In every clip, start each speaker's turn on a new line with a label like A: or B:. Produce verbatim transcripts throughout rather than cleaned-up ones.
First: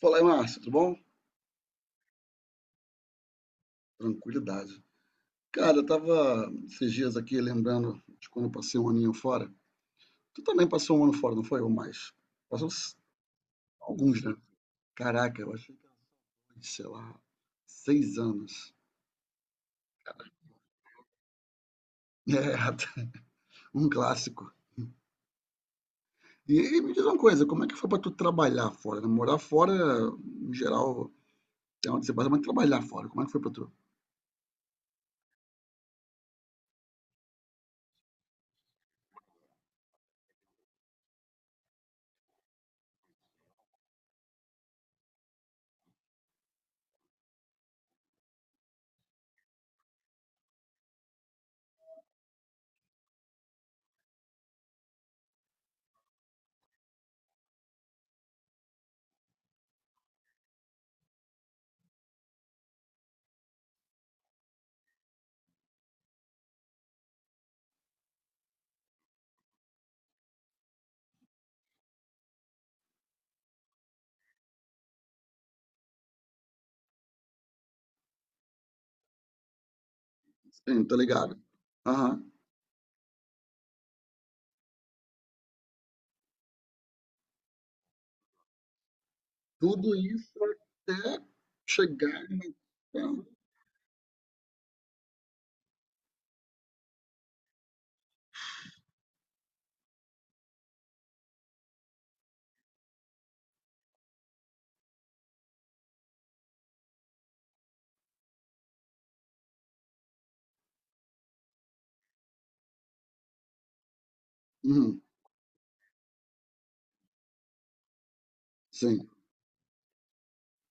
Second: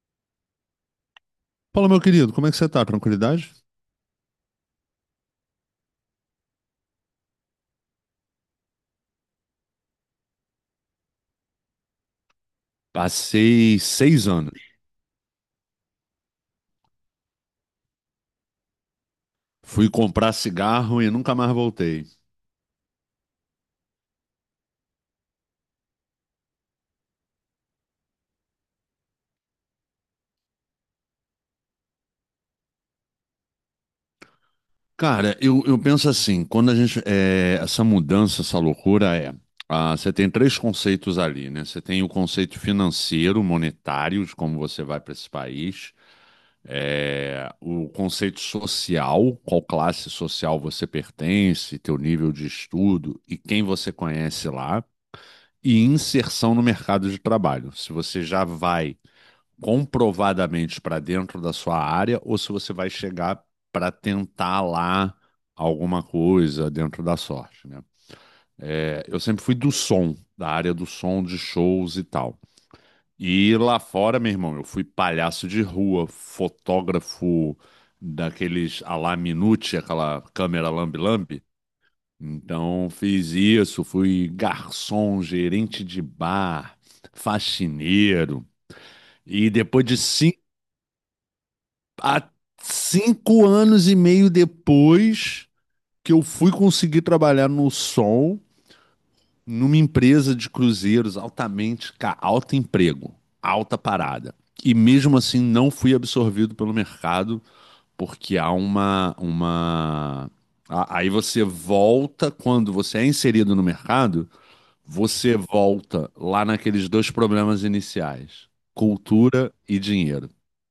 A: Fala aí, Márcio, tudo bom?
B: Fala, meu querido, como é que você tá? Tranquilidade?
A: Tranquilidade. Cara, eu tava esses dias aqui lembrando de quando eu passei um aninho fora. Tu também passou um ano fora, não foi? Ou mais? Passou uns-
B: Passei
A: alguns,
B: seis
A: né?
B: anos.
A: Caraca, eu achei que era, de, sei lá, seis anos.
B: Fui comprar cigarro e nunca mais voltei.
A: É, um clássico. E, e me diz uma coisa, como é que foi pra tu trabalhar fora? Né? Morar fora, em geral, tem onde você passa, mas trabalhar fora, como é que foi pra tu?
B: Cara, eu, eu penso assim, quando a gente. É, essa mudança, essa loucura é. Ah, você tem três conceitos ali, né? Você tem o conceito financeiro, monetário, de como você vai para esse país. É, o conceito social, qual classe social você pertence, teu nível de estudo e quem você conhece lá. E inserção no mercado de trabalho. Se você já vai comprovadamente para dentro da sua área ou se você vai chegar para tentar lá alguma coisa dentro da sorte, né? É, eu sempre fui do som, da área do som, de shows e tal. E lá fora, meu irmão, eu fui palhaço de rua, fotógrafo daqueles à la Minute, aquela câmera
A: Sim, tá ligado?
B: lambe-lambe.
A: Aham.
B: Então, fiz isso, fui garçom, gerente de bar, faxineiro. E depois
A: Tudo
B: de
A: isso
B: cinco
A: até chegar
B: Há
A: na...
B: cinco anos e meio depois que eu fui conseguir trabalhar no Sol, numa empresa de cruzeiros altamente, ca- alto emprego, alta parada. E mesmo assim não fui absorvido pelo mercado. Porque há uma, uma... a- Aí você volta, quando você é inserido no mercado,
A: Uhum,
B: você volta lá naqueles dois problemas iniciais,
A: sim.
B: cultura e dinheiro,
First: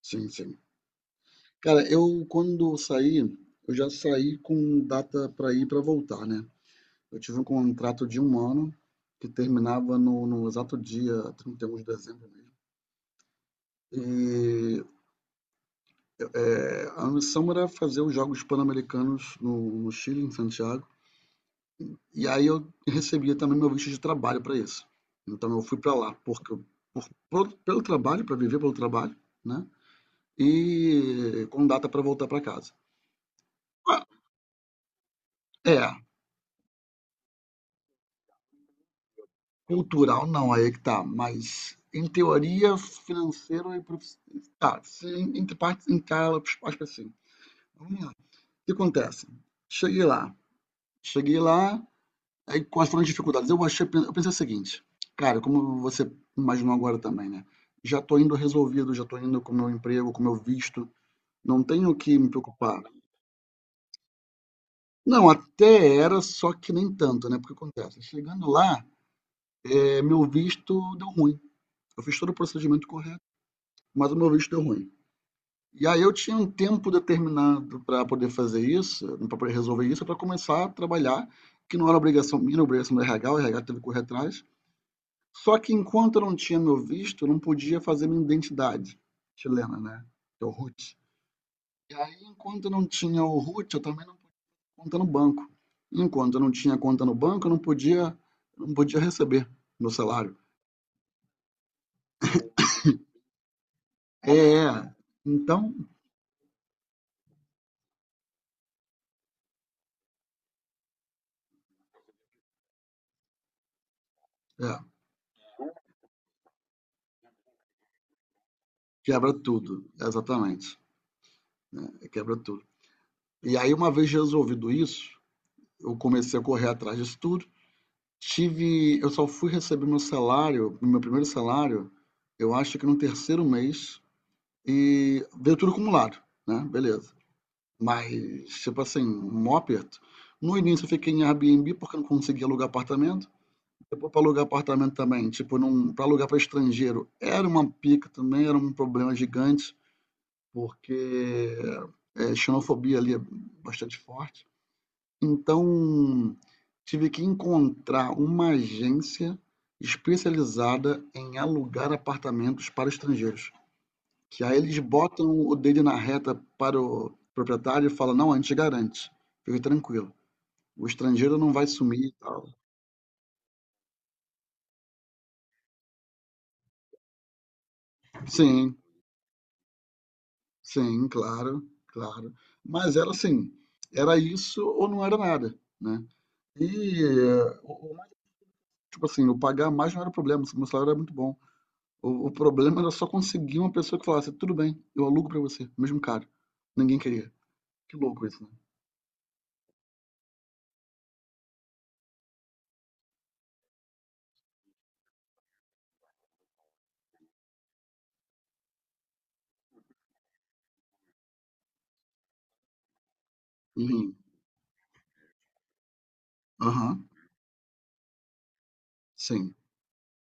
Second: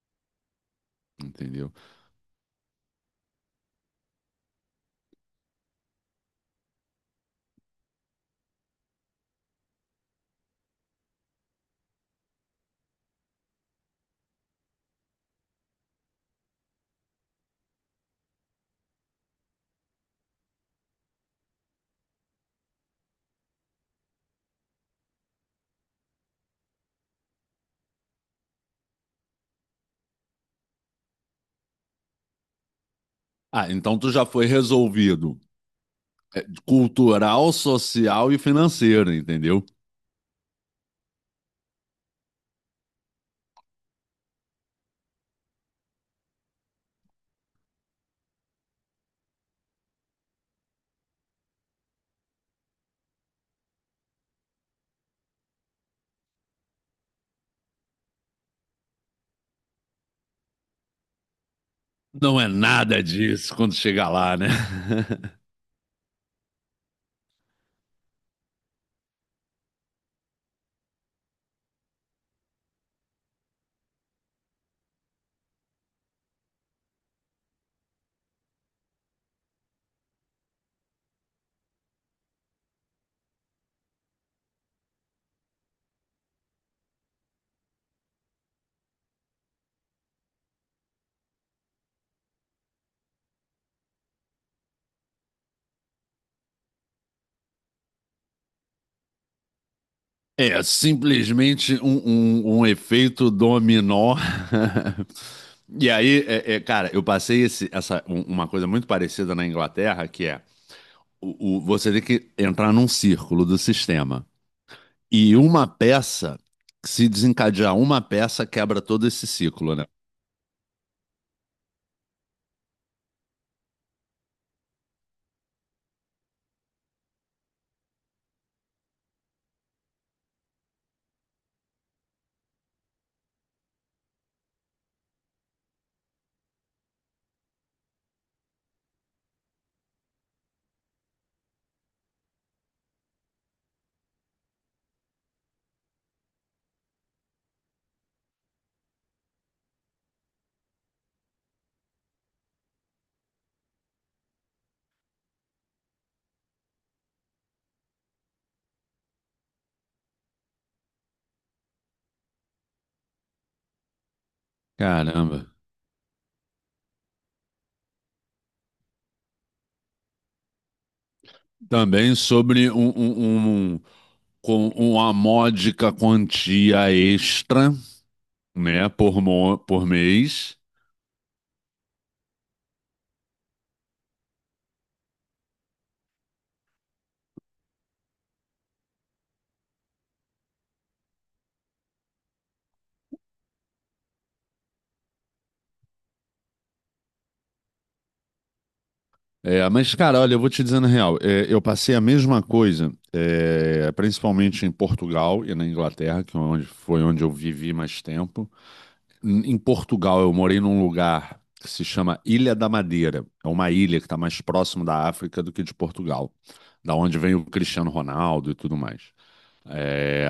A: Sim, sim.
B: entendeu?
A: Cara, eu quando saí, eu já saí com data para ir e para voltar, né? Eu tive um contrato de um ano que terminava no, no exato dia trinta e um de dezembro mesmo. E é, a missão era fazer os Jogos Pan-Americanos no, no Chile, em Santiago. E aí eu recebia também meu visto de trabalho para isso. Então eu fui para lá porque eu- por, por- pelo trabalho, para viver pelo trabalho, né? E com data para voltar para casa.
B: Ah, então
A: Ah,
B: tu já foi resolvido
A: é,
B: cultural, social e financeiro, entendeu?
A: cultural não, aí é que tá, mas em teoria, financeiro e profissional. Tá, se em- entre partes encala, acho que assim. Vamos lá. O que acontece? Cheguei lá, cheguei lá, aí quais foram as dificuldades? Eu achei, eu pensei o seguinte, cara, como você imaginou agora também, né? Já tô indo resolvido, já tô indo com o meu emprego, com o meu visto, não tenho o que me
B: Não é
A: preocupar.
B: nada disso quando chegar lá, né?
A: Não, até era, só que nem tanto, né? Porque acontece, chegando lá, eh, meu visto deu ruim. Eu fiz todo o procedimento correto, mas o meu visto deu ruim. E aí eu tinha um tempo determinado para poder fazer isso, para poder resolver isso, para começar a trabalhar, que não era obrigação minha, era obrigação do RH, o RH teve que correr atrás. Só que enquanto eu não tinha meu visto, eu não podia fazer minha identidade chilena, né? Que é o R U T. E aí, enquanto eu não tinha o R U T, eu também não podia conta no banco. Enquanto eu não tinha conta no banco, eu não podia, não podia receber meu salário.
B: É simplesmente um, um, um efeito dominó.
A: É, é, então,
B: E aí, é- é, cara, eu passei esse- essa, um- uma coisa muito parecida na Inglaterra, que é o, o- você tem que entrar num círculo do sistema.
A: é,
B: E uma peça, se desencadear uma peça, quebra todo esse
A: quebra
B: ciclo, né?
A: tudo, exatamente. Quebra tudo. E aí, uma vez resolvido isso, eu comecei a correr atrás disso tudo. Tive, eu só fui receber meu salário, meu primeiro salário, eu acho que no terceiro mês, e veio tudo acumulado, né? Beleza. Mas, tipo assim, um aperto. No início eu fiquei em Airbnb porque eu não conseguia alugar apartamento. Depois para alugar apartamento também, tipo, não, para alugar para estrangeiro era uma pica também, era um problema gigante, porque é, xenofobia ali é bastante forte. Então, tive que encontrar uma agência especializada em alugar apartamentos para estrangeiros. Que aí eles botam
B: Caramba.
A: o dele na reta para o proprietário e falam: não, a gente garante, fique tranquilo, o estrangeiro não vai sumir e
B: Também
A: tal.
B: sobre um, um, um- um, com uma módica quantia extra,
A: Sim,
B: né, por, mo- por mês.
A: sim, claro, claro. Mas era assim: era isso ou não era nada, né? E, eh, o- o mais, tipo assim, eu pagar mais não era problema, o meu salário era muito bom. O, o problema era só conseguir uma pessoa que falasse, tudo bem, eu alugo pra você, mesmo caro. Ninguém queria. Que louco isso, né?
B: É, mas, cara, olha, eu vou te dizendo a real, é, eu passei a mesma coisa, é, principalmente em Portugal e na Inglaterra, que é onde, foi onde eu vivi mais tempo. Em em Portugal, eu morei num lugar que se chama Ilha da Madeira. É uma ilha que
A: Uhum.
B: está mais próximo da África do que de Portugal, da
A: Aham.
B: onde vem o Cristiano Ronaldo e tudo mais.
A: Sim.
B: É,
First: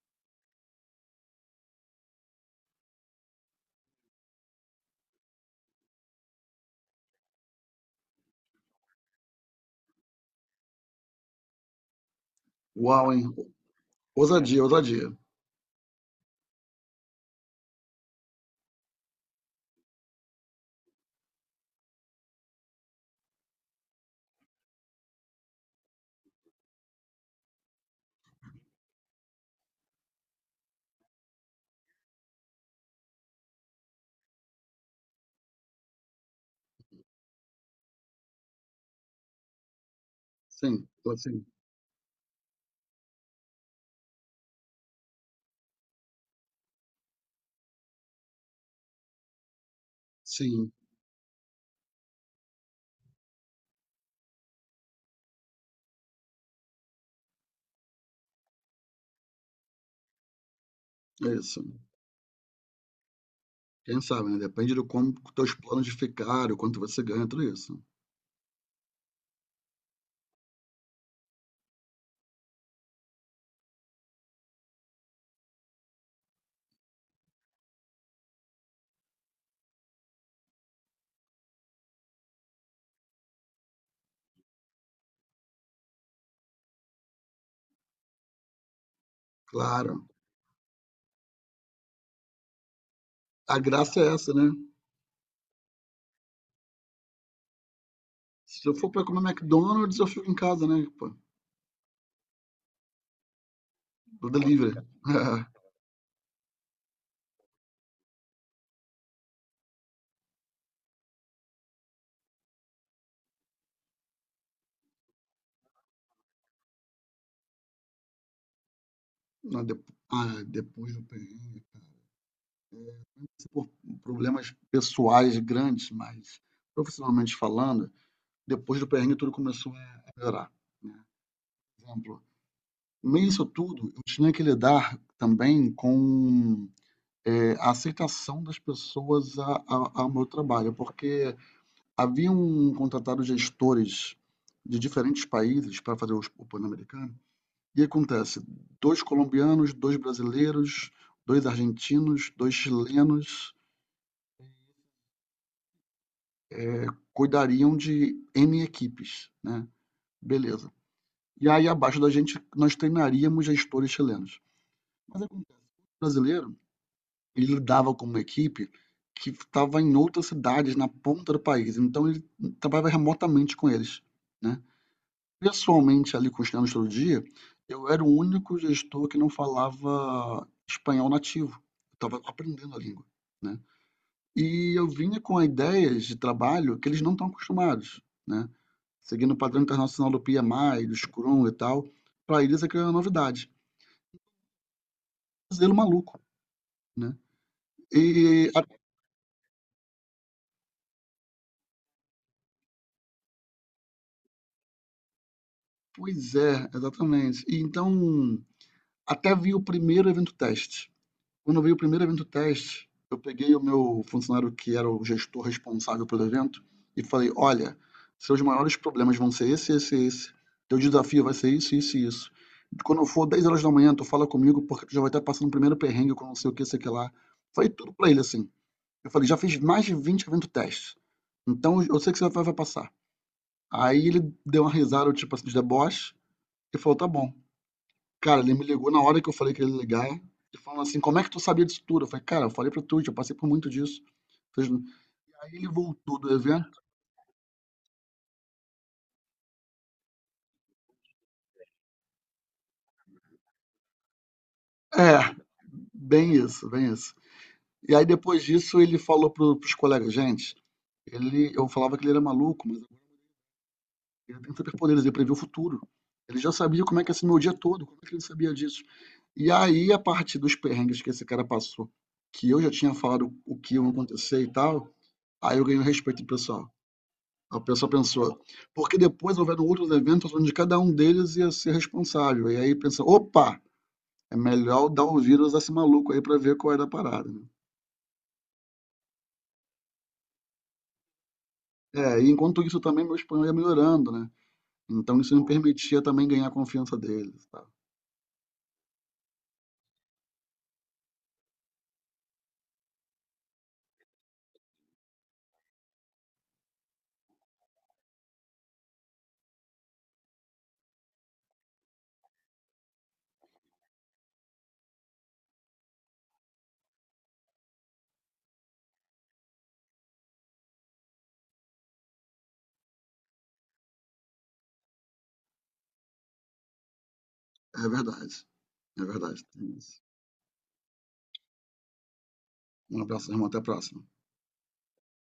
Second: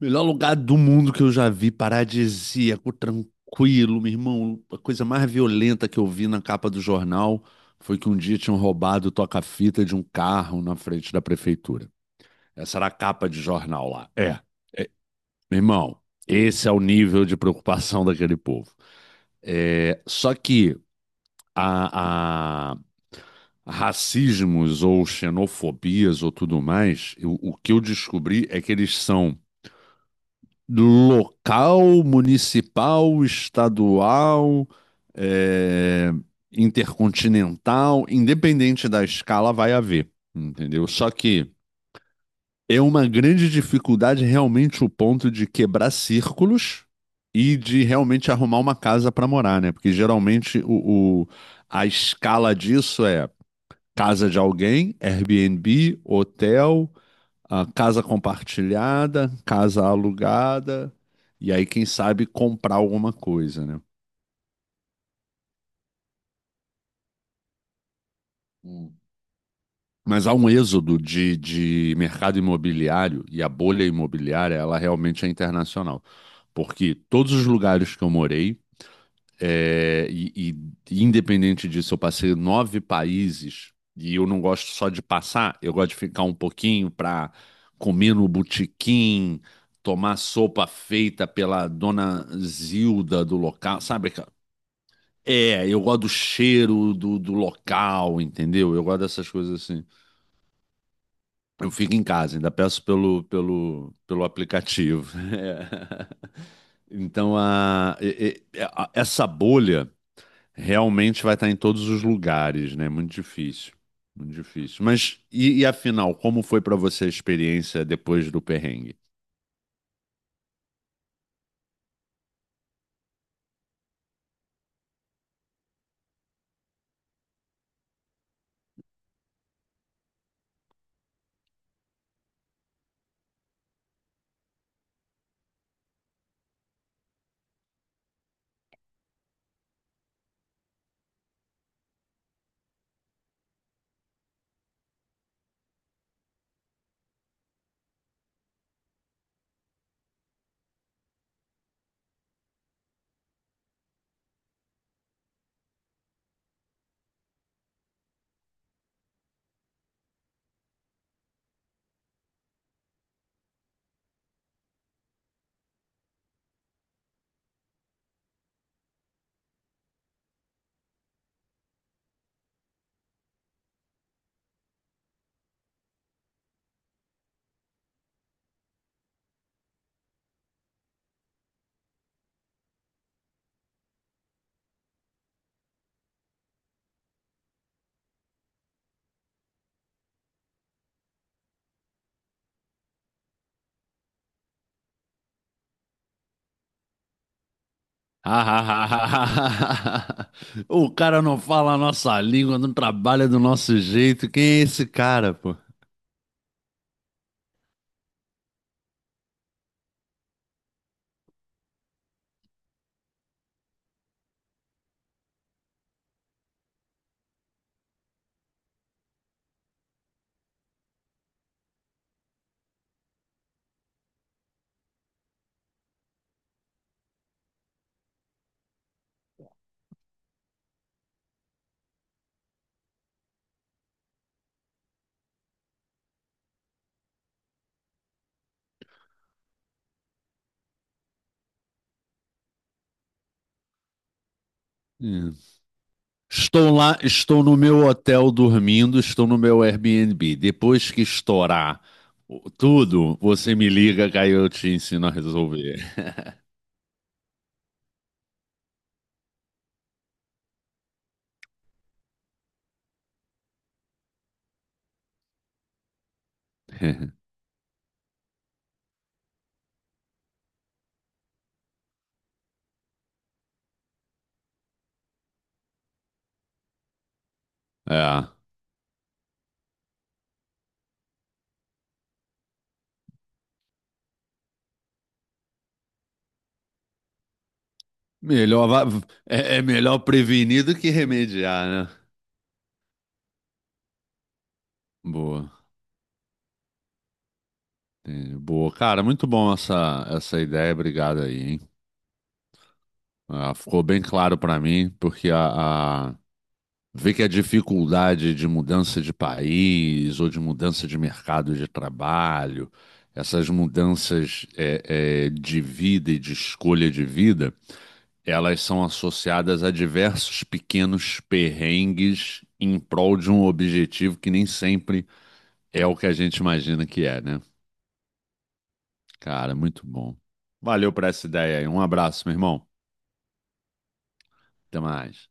B: melhor lugar do mundo que eu já vi, paradisíaco, tranquilo, meu irmão. A coisa mais violenta que eu vi na capa do jornal foi que um dia tinham roubado o toca-fita de um carro na frente da prefeitura. Essa era a
A: Uau,
B: capa
A: hein?
B: de jornal lá. É,
A: Ousadia, ousadia.
B: meu irmão, esse é o nível de preocupação daquele povo. É, só que a, a- racismos ou xenofobias ou tudo mais, eu- o que eu descobri é que eles são local, municipal, estadual, é, intercontinental, independente da escala, vai haver, entendeu?
A: Sim,
B: Só
A: sim.
B: que é uma grande dificuldade realmente o ponto de quebrar círculos e de realmente arrumar uma casa para morar, né? Porque geralmente
A: Sim,
B: o, o- a escala disso é casa de alguém, Airbnb, hotel, a casa compartilhada, casa alugada,
A: é
B: e
A: isso.
B: aí, quem sabe, comprar alguma coisa, né?
A: Quem sabe, né? Depende do como teus planos de ficar, o quanto você ganha, tudo isso.
B: Hum. Mas há um êxodo de, de mercado imobiliário e a bolha imobiliária, ela realmente é internacional. Porque todos os lugares que eu morei. É, e, e independente disso, eu passei nove países e eu não gosto só de passar, eu gosto de ficar um pouquinho para comer no botequim,
A: Claro.
B: tomar sopa feita pela dona Zilda do
A: A
B: local,
A: graça
B: sabe?
A: é
B: aquela-
A: essa, né?
B: É, eu gosto do cheiro do, do local,
A: Se
B: entendeu?
A: eu
B: Eu
A: for
B: gosto
A: pra comer
B: dessas coisas assim.
A: McDonald's, eu fico em casa, né? Pô,
B: Eu fico em casa, ainda peço pelo, pelo, pelo
A: do delivery.
B: aplicativo. É. Então, a, e- e- a- essa bolha. Realmente vai estar em todos os lugares, né? Muito difícil. Muito difícil. Mas e, e afinal, como foi pra você a experiência depois do perrengue?
A: Ah, depo- ah, depois do perrengue. Por problemas pessoais grandes, mas profissionalmente falando, depois do perrengue tudo começou a melhorar. Né? Por exemplo, no meio disso tudo, eu tinha que lidar também com é, a aceitação das pessoas a, a, ao meu trabalho, porque haviam contratado gestores de diferentes países para fazer os- o Pan-Americano, e acontece, dois colombianos, dois brasileiros, dois argentinos, dois chilenos, cuidariam de N equipes, né? Beleza. E aí, abaixo da gente, nós treinaríamos gestores chilenos. Mas o brasileiro, ele lidava com uma equipe que estava em outras cidades, na ponta do país. Então, ele trabalhava remotamente com eles, né? Pessoalmente, ali com os chilenos todo dia, eu era o único gestor que não falava espanhol nativo. Eu estava aprendendo a língua, né? E eu vinha com ideias de trabalho que eles não estão acostumados, né? Seguindo o padrão internacional do P M I, do Scrum e tal, para eles aquilo é uma novidade. Um zelo maluco, né? E, a,
B: O cara não fala a nossa língua, não trabalha do nosso jeito. Quem é esse cara, pô?
A: pois é, exatamente. E então, até vi o primeiro evento teste. Quando eu vi o primeiro evento teste, eu peguei o meu funcionário que era o gestor responsável pelo evento e falei: olha, seus maiores problemas vão ser esse, esse, e esse. Teu desafio vai ser isso, isso e isso. Quando for dez horas da manhã, tu fala comigo porque tu já vai estar passando o primeiro perrengue com não sei o que, sei o que lá. Foi tudo pra ele assim. Eu falei, já fiz mais de vinte eventos testes. Então eu sei que você vai, vai passar. Aí ele deu uma risada, tipo assim, de deboche, e falou, tá bom. Cara, ele me ligou na hora que eu falei que ele ia ligar, e falou assim, como é que tu sabia disso tudo? Eu falei, cara, eu falei pra tu, eu passei por muito disso. Fez-
B: Hum.
A: Aí ele voltou do
B: Estou
A: evento.
B: lá, estou no meu hotel dormindo, estou no meu Airbnb. Depois que estourar o- tudo, você me liga que aí eu te ensino a
A: É,
B: resolver.
A: bem isso, bem isso. E aí depois disso ele falou pro, pros colegas, gente, ele, eu falava que ele era maluco, mas ele tem superpoderes, ele prevê o futuro. Ele já sabia como é que ia ser meu dia todo, como é que ele sabia disso? E aí, a partir dos perrengues que esse cara passou, que eu já tinha falado o que ia acontecer e tal, aí eu ganhei o respeito do pessoal. O pessoal
B: É.
A: pensou, porque depois houveram outros eventos onde cada um deles ia ser responsável. E aí pensa, opa, é melhor dar o vírus a esse maluco aí pra ver qual era a parada, né?
B: Melhor, va- é, é melhor prevenir do que remediar, né?
A: É, e enquanto isso também meu espanhol ia melhorando, né? Então isso me
B: Boa,
A: permitia também ganhar a confiança deles, tá?
B: entendi. Boa. Cara, muito bom essa, essa ideia, obrigado aí, hein? Ah, ficou bem claro pra mim, porque a, a- ver que a dificuldade de mudança de país ou de mudança de mercado de trabalho, essas mudanças é, é, de vida e de escolha de vida, elas são associadas a diversos pequenos perrengues em prol de um objetivo que nem sempre é o que a gente imagina que é, né?
A: É verdade. É verdade.
B: Cara,
A: Tem
B: muito
A: isso.
B: bom. Valeu por essa ideia aí. Um abraço, meu irmão.
A: Um abraço, irmão. Até a próxima.
B: Até mais.